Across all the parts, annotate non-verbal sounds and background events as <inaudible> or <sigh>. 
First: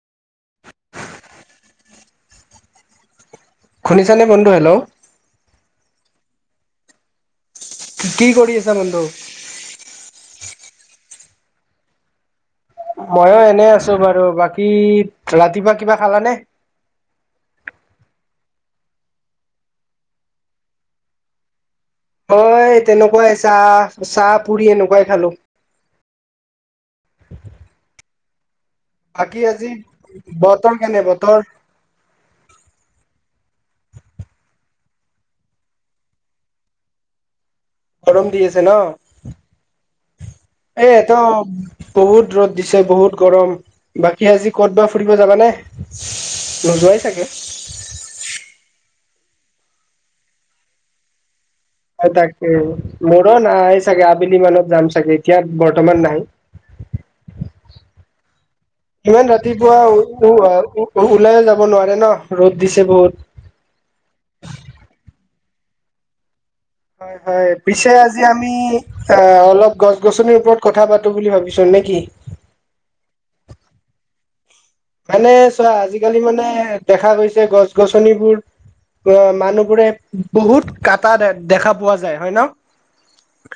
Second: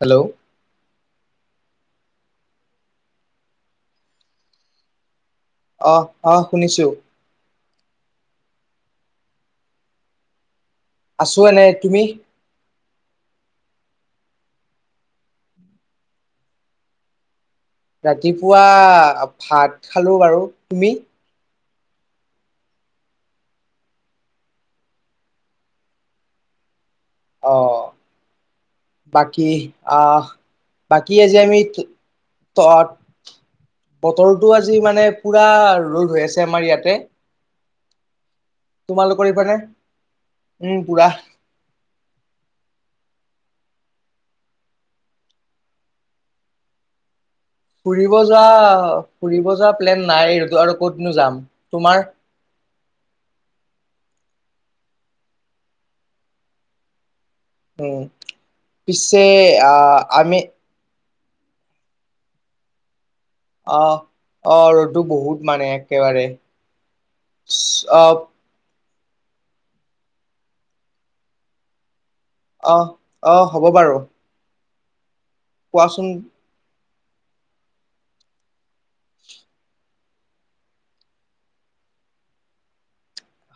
Hello, শুনিছানে বন্ধু hello, অ', অ', শুনিছো। কি কৰি আছা বন্ধু। আছোঁ এনে তুমি ময়ো এনে আছো বাৰু বাকী ৰাতিপুৱা কিবা খালানে? ৰাতিপুৱা ভাত খালো বাৰু। তুমি? মই তেনেকুৱাই চাহ চাহ পুৰি এনেকুৱাই খালো। অ বাকী আহ বতৰ কেনে বাকী আজি বতৰ আমি তত বতৰটো আজি মানে পুৰা ৰ'দ হৈ আছে আমাৰ ইয়াতে গৰম দি আছ- তোমালোকৰ ইপাৰে এ ত বহুত ৰ'দ দিছে বহুত গৰম বাকী আজি ক'ত বা ফুৰিব যাবা নে? নোযোৱাই চাগে। ফুৰিব যা ফুৰিব যা প্লেন নাই এইতো আৰু ক'তনো যাম। তোমাৰ হয় তাকে মোৰ নাই চাগে। সেদিমানত যাম চাগে এতিয়া বৰ্তমান নাই। উম পিছে ইমান ৰাতিপুৱা আহ উ আমি আ উ ওলায়েই যাব নোৱাৰে ন ৰ'দ দিছে বহুত। অ অ ৰ'দো বহুত মানে একেবাৰে হয় হয় পিছে অ আজি আমি অ অলপ গছ গছনিৰ ওপৰত কথা পাতো বুলি ভাবিছো নে কি? অ অ হ'ব বাৰু। মানে চোৱা কোৱাচোন আজিকালি মানে দেখা গৈছে গছ গছনিবোৰ অ মানুহবোৰে বহুত কাটা দে দেখা পোৱা যায় হয় ন।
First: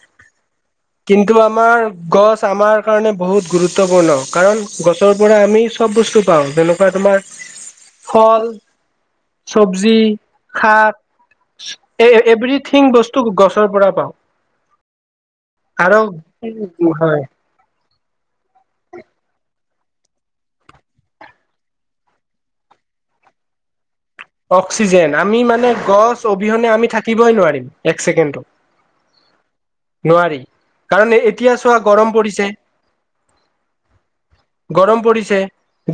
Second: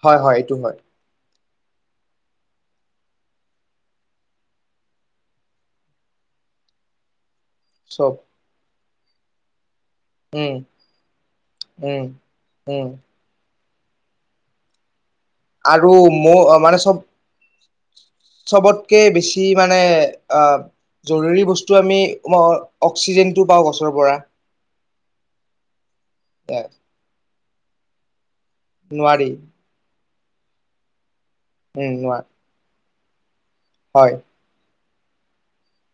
হয় হয় এইটো হয়। কিন্তু আমাৰ গছ আমাৰ কাৰণে বহুত গুৰুত্বপূৰ্ণ কাৰণ গছৰ পৰা আমি চব বস্তু পাওঁ জেনেকা তোমাৰ চব ফল চব- জী উম শাক উম উম এভৰিথিং বস্তু গছ ত পৰা পাওঁ আৰু মৌ মানে চব হয়। চবতকে বেছি মানে অ জৰুৰী বস্তু আমি অক্সিজেনটো পাওঁ গছৰ পৰা। অক্সিজেন আমি মানে গছ এ অবিহনে আমি থাকিবই নোৱাৰিম এক ছেকেণ্ডতো। নোৱাৰি নোৱাৰি কাৰণ এতিয়া চোৱা উম গৰম নোৱাৰ পৰিছে, হয় গৰম পৰিছে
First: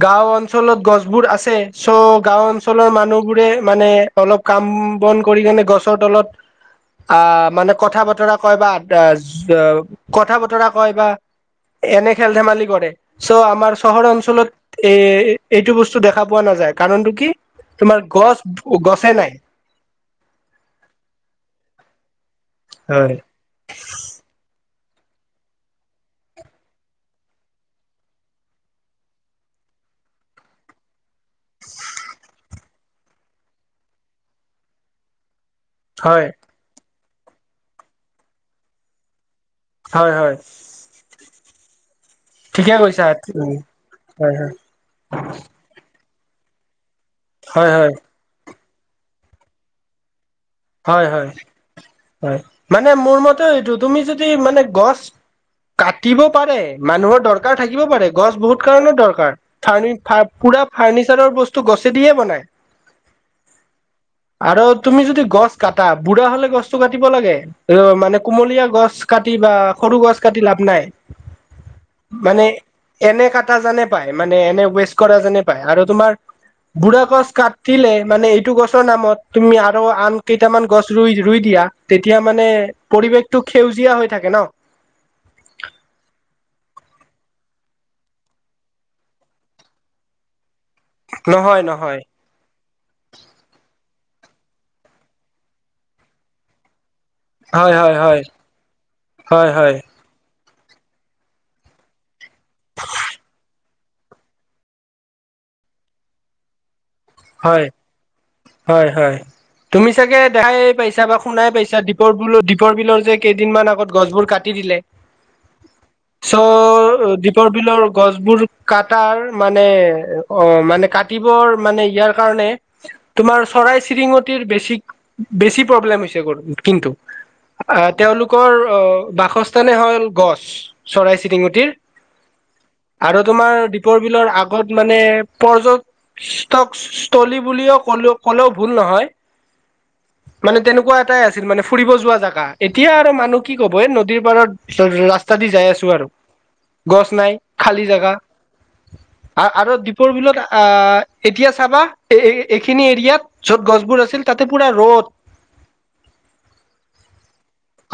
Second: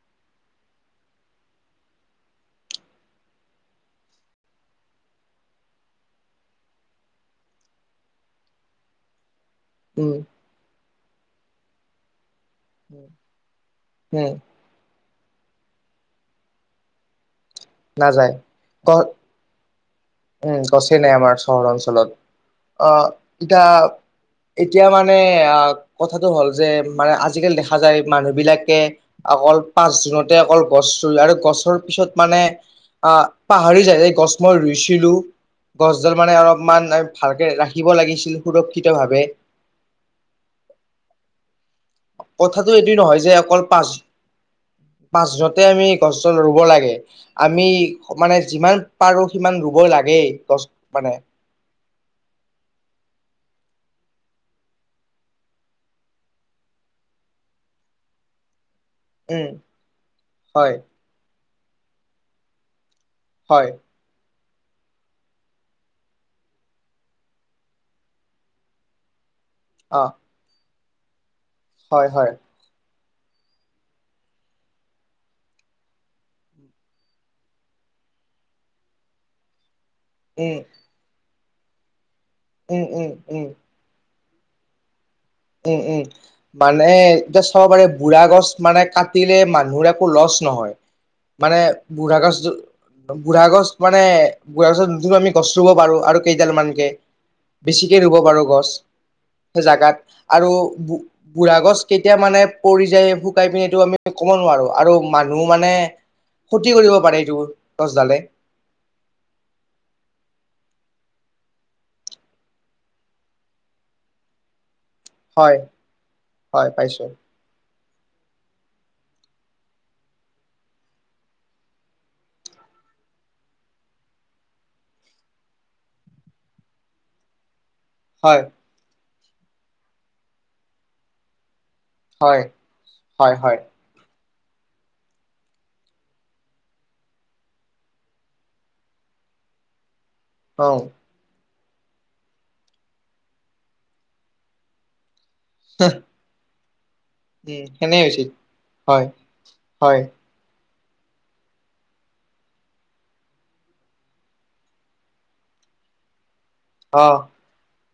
গাও অঞ্চলত গছবোৰ আছে চ' গাও অঞ্চলৰ মানুহ বোৰে মানে অলপ কাম বন কৰি কেনে গছৰ তলত অ মানে কথা বতৰা কয় বা অ উম কথা বতৰা কয় বা এনে খেল ধেমালি কৰে চ' আমাৰ চহৰ উম অঞ্চলত এ এইটো বস্তু দেখা পোৱা নাযায় কাৰণতটো কি তোমাৰ নাযায় গছ গ গছে নাই। উম গছে নাই আমাৰ চহৰ অঞ্চলত আহ হয় এতিয়া এতিয়া মানে আহ কথাটো হ'ল যে মানে আজিকালি দেখা যায় মানুহ বিলাকে অকল পাঁচ জুনতে অকল গছ ৰুই আৰু গছৰ পিছত মানে আহ পাহৰি যায় এই গছ মই ৰুইছ- ছিলো, গছডাল হয় মানে অলপমান ভালকে ৰাখিব লাগিছিল, সুৰক্ষিতভাৱে হয় হয়। কথাতটো ঠিকে এইটো কৈছা নহয় যে অকল পাঁচ হয় পাঁচ জুনতে আমি গছ চছ ৰুব লাগে, আমি হয় হয় হয় মানে যিমান পাৰোঁ সিমান ৰুব লাগেই। গছ হয় মানে হয় হয় মানে মোৰ মতে এইটো তুমি যদি মানে গছ কাটিব পাৰে মানুহৰ দৰকাৰ থাকিব পাৰে গছ বহুত কাৰো দৰকাৰ উম পুৰা হয় ফাৰ্ণিচাৰৰ বস্তু গছে দিয়ে বনাই <unintelligible> হয় আৰু তুমি যদি গছ কাটা বুঢ়া হ'লে গছ তু কাটিব লাগে অ মানে কুমলীয়া গছ কাটি বা অ সৰু গছ কাটি লাভ নাই হয় হয় মানে এনে কটা যেনে পায়, মানে এনে ৱেষ্ট কৰা যেনে পায়, আৰু তোমাৰ বুঢ়া গছ কাটিলে মানে এইটো গছৰ নামত তুমি আৰু আন উম কেইটামান গছ ৰুই দিয়া তেতিয়া মানে উম উম পৰিৱেশটো উম সেউজীয়া হৈ থাকে ন উম উম মানে এতিয়া চাব পাৰে বুঢ়া গছ মানে কাটিলে মানুহৰ একো লচ নহয় মানে নহয় নহয় বুঢ়াগছ বুঢ়াগছ মানে বুঢ়াৰ পাছত যোনটো আমি গছ ৰুব পাৰো আৰু কেইডালমানকে হয় হয় বেছিকে ৰুব হয় পাৰো গছ হয় সেই হয় জাগাত আৰু বুঢ়া গছ কেতিয়া মানে পৰি যায় শুকাই পিনেটো আমি ক'ব নোৱাৰো আৰু মানুহ মানে ক্ষতি কৰিব। পাৰে এইটো হয় গছডালে হয় হয় তুমি চাগে দেখাই পাইছ পাইছা বা শুনাই পাইছা দীপৰ বিল দ্বীপৰ বিলৰ যে কেইদিনমান আগত গছবোৰ কাটি দিলে। হয় চ হয় পাইছো দীপৰ বিলৰ গছবোৰ কাট মানে অ মানে কাটিবৰ মানে ইয়াৰ কাৰণে তোমাৰ চৰাই চিৰিঙতিৰ বেছি বেছি প্ৰব্লেম হৈছে কিন্তু <unintelligible> <inaudible> হয় তেওঁলোকৰ বাসস্থানে হ'ল গছ চৰাই চিৰিঙুটিৰ হয় আৰু হয় তোমাৰ হয় দীপৰ বিলৰ আগত মানে পৰ্যক কস্থলী বুলিও কলে ক'লেও ভুল নহয়। <unintelligible> মানে অ উম তেনেকুৱা এটাই আছিল মানে। ফুৰিব যোৱা জেগা, এতিয়া আৰু মানুহ কি কব এই নদীৰ পাৰত ৰাস্ত যাই আছো আৰু গছ নাই খালী সেনে জেগা হৈছিল হয় আৰু আৰু হয় দীপৰ বিলত আহ এতিয়া চাবা এইখিনি এৰিয়াত য'ত গছবোৰ আছিল তাতে পুৰা ৰ'দ অ।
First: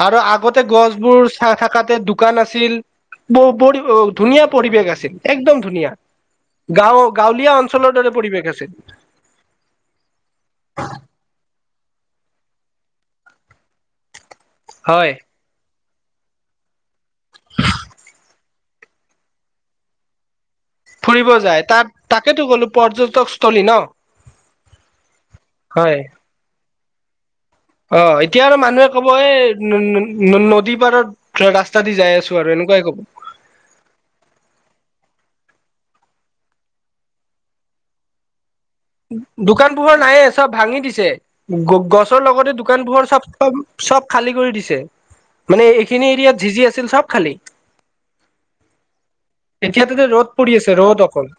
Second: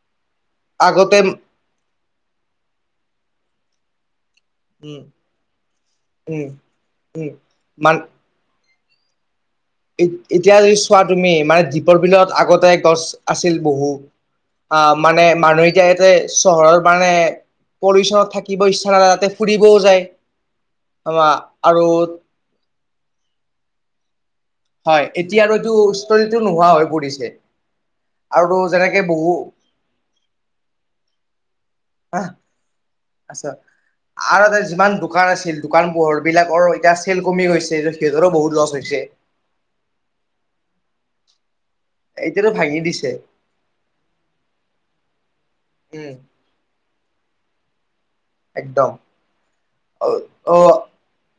আৰু আগতে গছবোৰ আগতে চা থাকাতে দোকান আছিল। <unintelligible> ধুনীয়া পৰিৱেশ উম আছিল একদম ধুনীয়া। উম গাঁও গাঁৱলীয়া অঞ্চলৰ দৰে পৰিৱেশ আছে। এ এতিয়া যদি চোৱা তুমি মানে দ্বীপৰ বিলত আগতে গছ ছিল বহু আ হয় মানে মানুহে এতিয়াতে চহৰৰ মানে পলিউচনত থাকিব ইচ্ছা নাযায় তাতে ফুৰিবও যায়। ফুৰিব আমা যায় আৰু তাত তাকেতো গ'লো পৰ্যটকস্থলী ন। হয় এতিয়া আৰু এইটো হয় ষ্টৰিটো নোহোৱা হৈ পৰিছে। অ এতিয়া আৰু মানুহে যেনেকে কব বহু এই ন ন ন নদী পাৰত ৰাস্তা দি যাই আহ আছো আৰু এনে এনেকুৱাই কব। আৰু এতে যিমান দোকান আছে দোকান পোহৰ বিলাকৰ এতিয়া চেল কমি গৈছে। সিহতৰো বহুত লচ। দোকান পোহৰ নায়ে চব ভাঙি দিছে। গ গছৰ এতিয়াতো লগতে ভাঙি দোকানবোৰৰ দিছে চব তম চব খালী কৰি দিছে। মানে এইখিনি উম এৰিয়াত জিজি আছিল চব খালি। একদম এতিয়াটো যে অ ৰ'দ পৰি অ আছে ৰ'দ অকল।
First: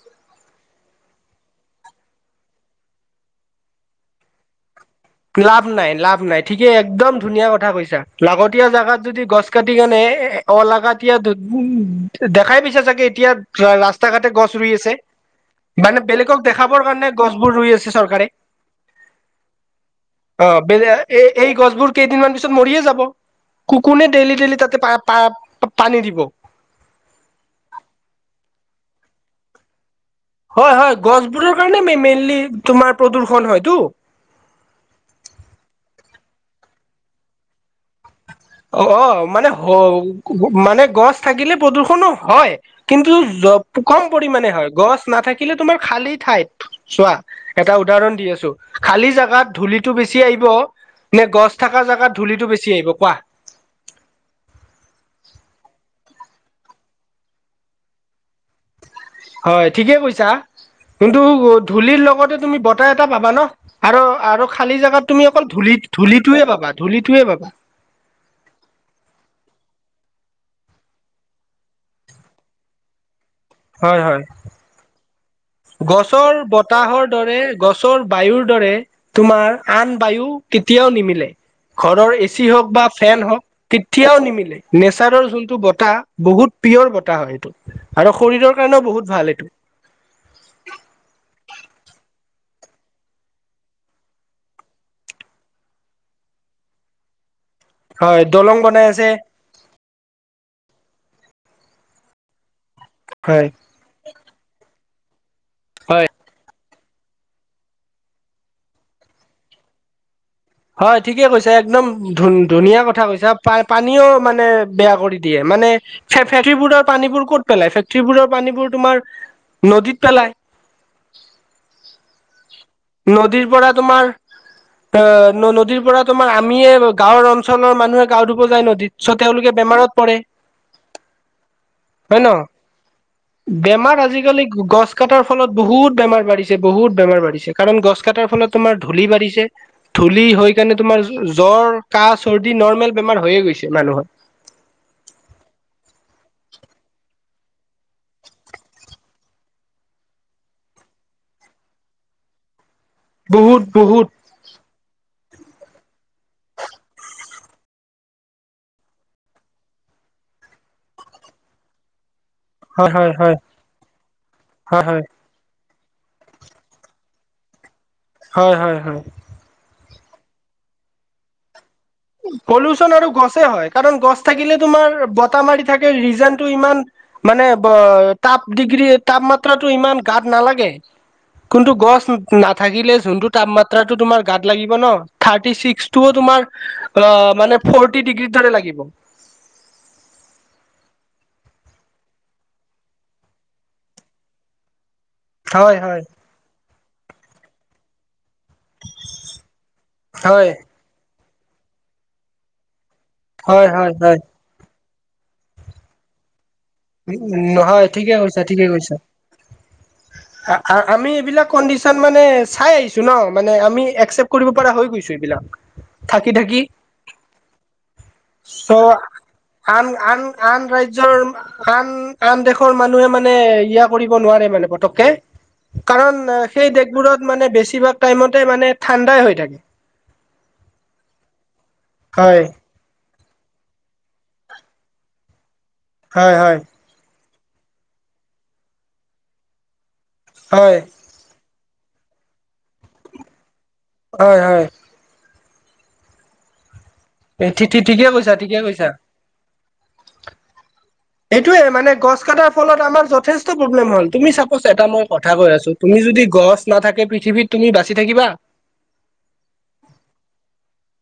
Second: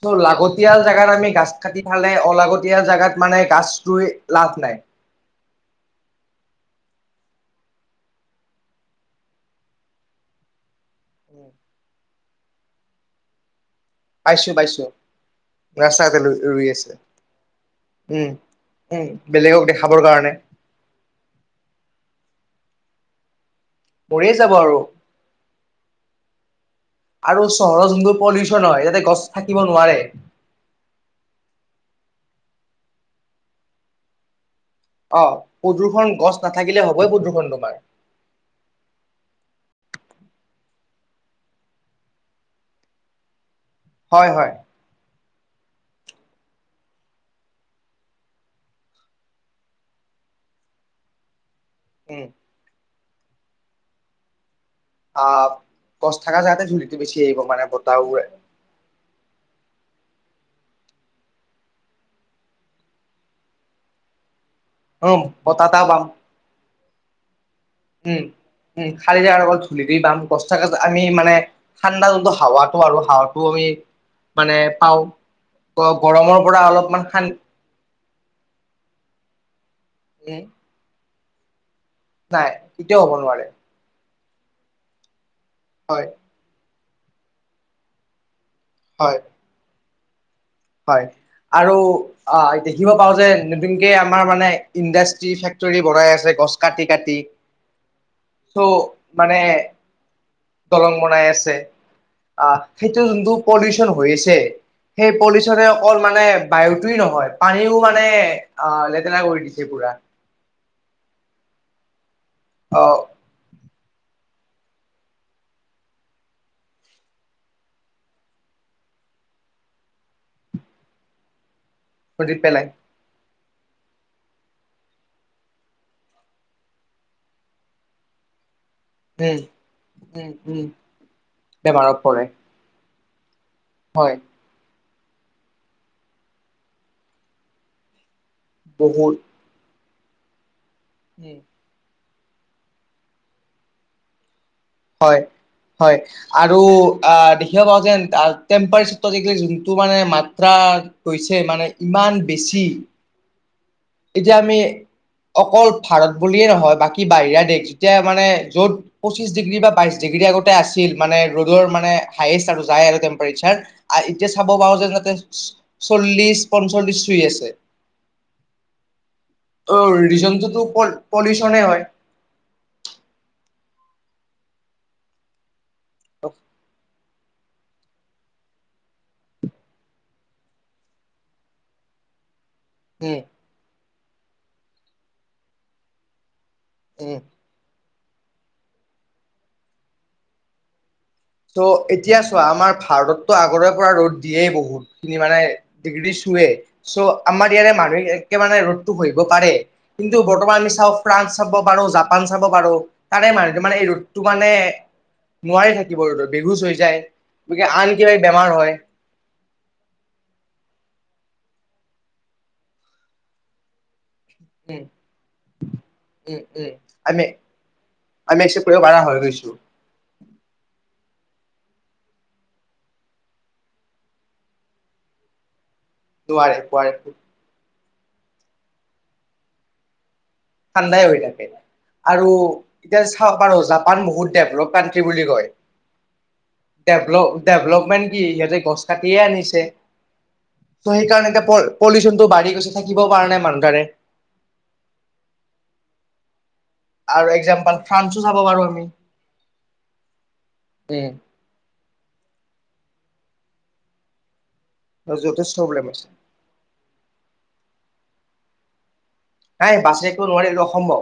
চ' লাগতিয়াল জেগাত আমি গাছ কাটি খালে অলাগতিয়াল জাগাত মানে গাছটোৱে লাভ নাই। লাভ নাই লাভ নাই। ঠিকে একদম ধুনীয়া কথা কৈছা। লাগতীয়া জাগাত যদি গছ কাটি কেনে অলাগাতীয়া উ দেখাই দিছে চাগে এতিয়া। হয় ৰাস্তা ঘাটে পাইছো গছ ৰুই পাইছো আছে। মানে ৰাস্তা ঘাটে বেলেগক ৰুই দেখাবৰ আছে কাৰণে গছবোৰ ৰুই আছে চৰকাৰে। উম। উম বেলেগক দেখাবৰ কাৰণে অ বেলে এই এই গছবোৰ কেইদিনমান পিছত মৰিয়ে যাব। কু কোনে মৰিয়ে ডেইলি যাব ডেইলি আৰু। তাতে পা পা পানী দিব। আৰু চহৰত যোনটো পলিউচন হয় য়াতে গছ থাকিব নোৱাৰে। হয় হয় গছবোৰৰ কাৰণে মেইনলি তোমাৰ প্ৰদূ্ষন হয়টো। অ প্ৰদূৰষণ গছ নাথাকিলে হ'বই প্ৰদূষণ তোমাৰ। অ অ মানে হ মানে গছ থাকিলে প্ৰদূষণো হয় কিন্তু কম পৰিমানে হয়। গছ নাথাকি ল তোমাৰ খালি ঠাইত। চোৱা এটা উদাহৰণ দি আছো। খালি জেগাত ধূলিটো বেছি আহি ব নে গছ থাকা জেগাত উম। ধূলিটো বেছি আহিব কোৱা? আহ গছ থকা জাগাতে ধূলিটো বেছি আহিব মানে বতাহওৱে। হয় ঠিকে কৈছা। কিন্তু ধূলিৰ লগতে তুমি বতাহ এটা পাবা ন আৰু আৰু খালী জেগাত অ তুমি অকল বতাহ ধূলি এটা পাম। ধূলিটোয়ে পাবা ধূলিটোয়ে পাবা। উম। উম খাৰিয়াৰ অকল ধূলি দি বা গছাকচ আমি মানে ঠাণ্ডা যোনটো হাৱাটো আৰু হাৱাত আমি হয় হয় মানে পাওঁ। গৰমৰ গছৰ পৰা অলপমান বতাহৰ শান দৰে গছৰ বায়ুৰ দৰে তোমাৰ আন বায়ু উম, কেতিয়াও নিমিলে। ঘৰৰ নাই এচি হওক বা কেতিয়াও হ'ব ফেন হওঁক নোৱাৰে কেতিয়াও নিমিলে। নেচাৰৰ যোনটো বতাহ হয়, বহুত পিয়ৰ বতাহ হয় এইটো আৰু শৰীৰৰ কাৰণেও বহুত হয়, ভাল এইটো। হয়। আৰু অ দেখিব পাও যে নতুনকে আমাৰ মানে ইণ্ডাষ্ট্ৰি ফেক্টৰী বনাই আছে। গছ কাটি কাটি হয় দলং চ' বনাই আছে মানে দলং বনাই আছে আহ সেইটো যোনটো হয় পলিউচন হৈ আছে। সেই পলি অকল মানে বায়ুটোৱেও নহয়। পানীও মানে আহ লেতেৰা কৰি দিছে পুৰা। হয় ঠিকে কৈছে একদম ধুন ধুনীয়া আহ কথা কৈছা পাই। পানীও মানে বেয়া কৰি দিয়ে মানে ফে ফেটিবোৰৰ পানীবোৰ ক'ত পেলাই ফেক্টৰী বোৰৰ পানীবোৰ। তোমাৰ নদীত পেলাই নদিত পেলাই নদীৰ তোমাৰ অ নদীৰ পৰা তোমাৰ আমিয়ে গাঁৱৰ অঞ্চলৰ মানুহে গাৱ ধুব যায় নদী দৃশ্য উম তেওঁলোকে বেমাৰত পৰে উম উম বেমাৰত হয় পৰে ন বেমাৰ হয় আজিকালি গছ কটাৰ ফলত বহুত বেমাৰ বাঢ়িছে বহুত বেমাৰ বাঢ়িছে কাৰণ গছ কটাৰ ফলত তোমাৰ ধূলি বহুত বাঢ়িছে ধূলি হৈ কাৰণে তোমাৰ উম জ্বৰ কাহ চৰ্দি নৰ্মেল বেমাৰ হৈয়ে গৈছে মানুহৰ হয় হয় আৰু দেখিব পাও যে <unintelligible> যোনটো মানে মাত্ৰা মানে ইমান বেছি বহুত বহুত এতিয়া আমি অকল ভাৰত বুলিয়ে নহয় বাকী বাহিৰা দেশ যেতিয়া মানে য'ত পঁচিশ ডিগ্ৰী বা বাইশ ডিগ্ৰী আগতে আছিল মানে ৰ'দৰ মানে হায়েষ্ট আৰু যায় হয় আৰু হয় হয় টেম্পচাৰ এতিয়া চাব পাৰো হয় যে হয় যাতে চল্লিছ পঞ্চল্লিছ ছুই আছে। হয় হয় হয় অ ৰিজনটোতো পলিউচনে হয়। পলুচন আৰু গছে হয় কাৰণ গছ থাকিলে তোমাৰ বতা মাৰি থাকে ৰিজনটো ইমান মানে তাপ ডিগ্ৰী তাপমাত্ৰাটো ইমান গাত নালাগে কোনটো গছ নাথাকিলে উম, যোনটো তাপমাত্ৰাতো তোমাৰ গাত লাগিব ন থাৰ্টি ছিক্সটোও তোমাৰ অ উম। মানে ফৰটি ডিগ্ৰ্ৰী ধৰে লাগিব ত' এতিয়া চোৱা আমাৰ ভাৰতততো আগৰে পৰা ৰ'দ দিয়েই বহুত খিনি মানে হয় হয় ডিগ্ৰী চুৱে চ' আমাৰ ইয়াৰে মানুহে একে মানে ৰ'দটো সসিব পাৰে কিন্তু হয় বৰ্তমান আমি চাওঁ ফ্ৰান্স চাব পাৰো জাপান চাব পাৰো তাৰে মানুহটো হয় মানে এই হয় হয় ৰ'দতটো মানে নোৱাৰি থাকিব ৰ'দত বেহুচ হৈ যায় গতিকে নহয় আন কিবা ঠিকে কৈছা বেমাৰ ঠিকে হয় কৈছা আমি এইবিলাক কনডিচন মানে চাই আহিছো ন মানে আমি একচেপ কৰিব পৰা উম, হৈ গৈছো এইবিলাক থাকি উম, থাকি উম আমি আমি একচেপ্ট কৰিব চ' পাৰা হৈ গৈছো আন আন আন ৰাজ্য নিজৰ আন আন দেশৰ মানুহে মানে ইয়া কৰিব নোৱাৰে মানে পতককে কাৰণ নোৱাৰে সেই নোৱাৰে দেশবোৰত মানে বেছিভাগ টাইমতে মানে ঠাণ্ডাই হৈ থাকে ঠাণ্ডাই হৈ থাকে আৰু হয় এতিয়া পাৰো জাপান বহুত ডেভলপ কানটি বুলি কয় হয় হয় ডেভলপ ডেভলপমেণ্ট কি সিহঁতে গছ কাটিয়ে আনিছে হয় চ' সেইকাৰণে এ বৰ পলিউচনটো বাঢ়ি গৈছে থাকিব পৰানাই মানুহ তাৰে হয় হয় আৰু একজাম্পল ঠিঠি ঠিকে ফ্ৰান্সো কৈছা চাব ঠিকে পাৰো আমি কৈছা উম এইটোয়ে মানে গছ কটাৰ ফলত আমাৰ যথেষ্ট প্ৰব্লেম হল তুমি চাব এটা মই কথা কৈ যথেষ্ট আছো প্ৰব্লেম তুমি হৈছে যদি গছ নাথাকে পৃথিৱীত তুমি বাচি থাকিবা নাই বাছি নোৱাৰি এইটো অসম্ভৱ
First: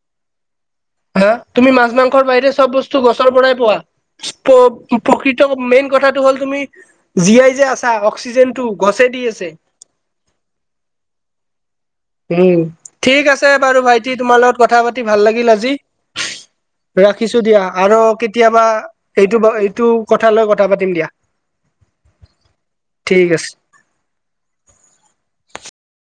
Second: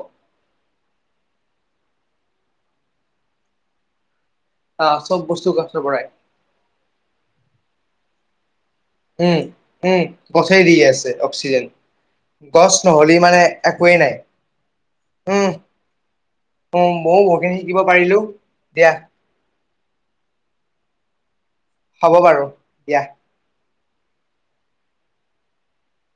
হা তুমি মাছ মাংসৰ বাহিৰে চব বস্তু গছৰ পৰাই পোৱা আহ চব বস্তু প্ৰকৃত গছৰ মেইন পৰাই কথাটো হ'ল তুমি জিআই যে আছা অক্সিজেন উম উম গছেই দি আছে অক্সিজেন উম গছ নহ'লে ঠিক মানে আছে বাৰু একোৱেই নাই ভাইটি তোমাৰ লগত কথা পাতি ভাল উম লাগিল আজি ময়ো ৰাখিছো বহুতখিনি দিয়া শিকিব আৰু পাৰিলো কেতিয়াবা দিয়া এইটো এইটো কথা লৈ কথা পাতিম দ দিয়া হ'ব বাৰু দিয়া ঠিক আছে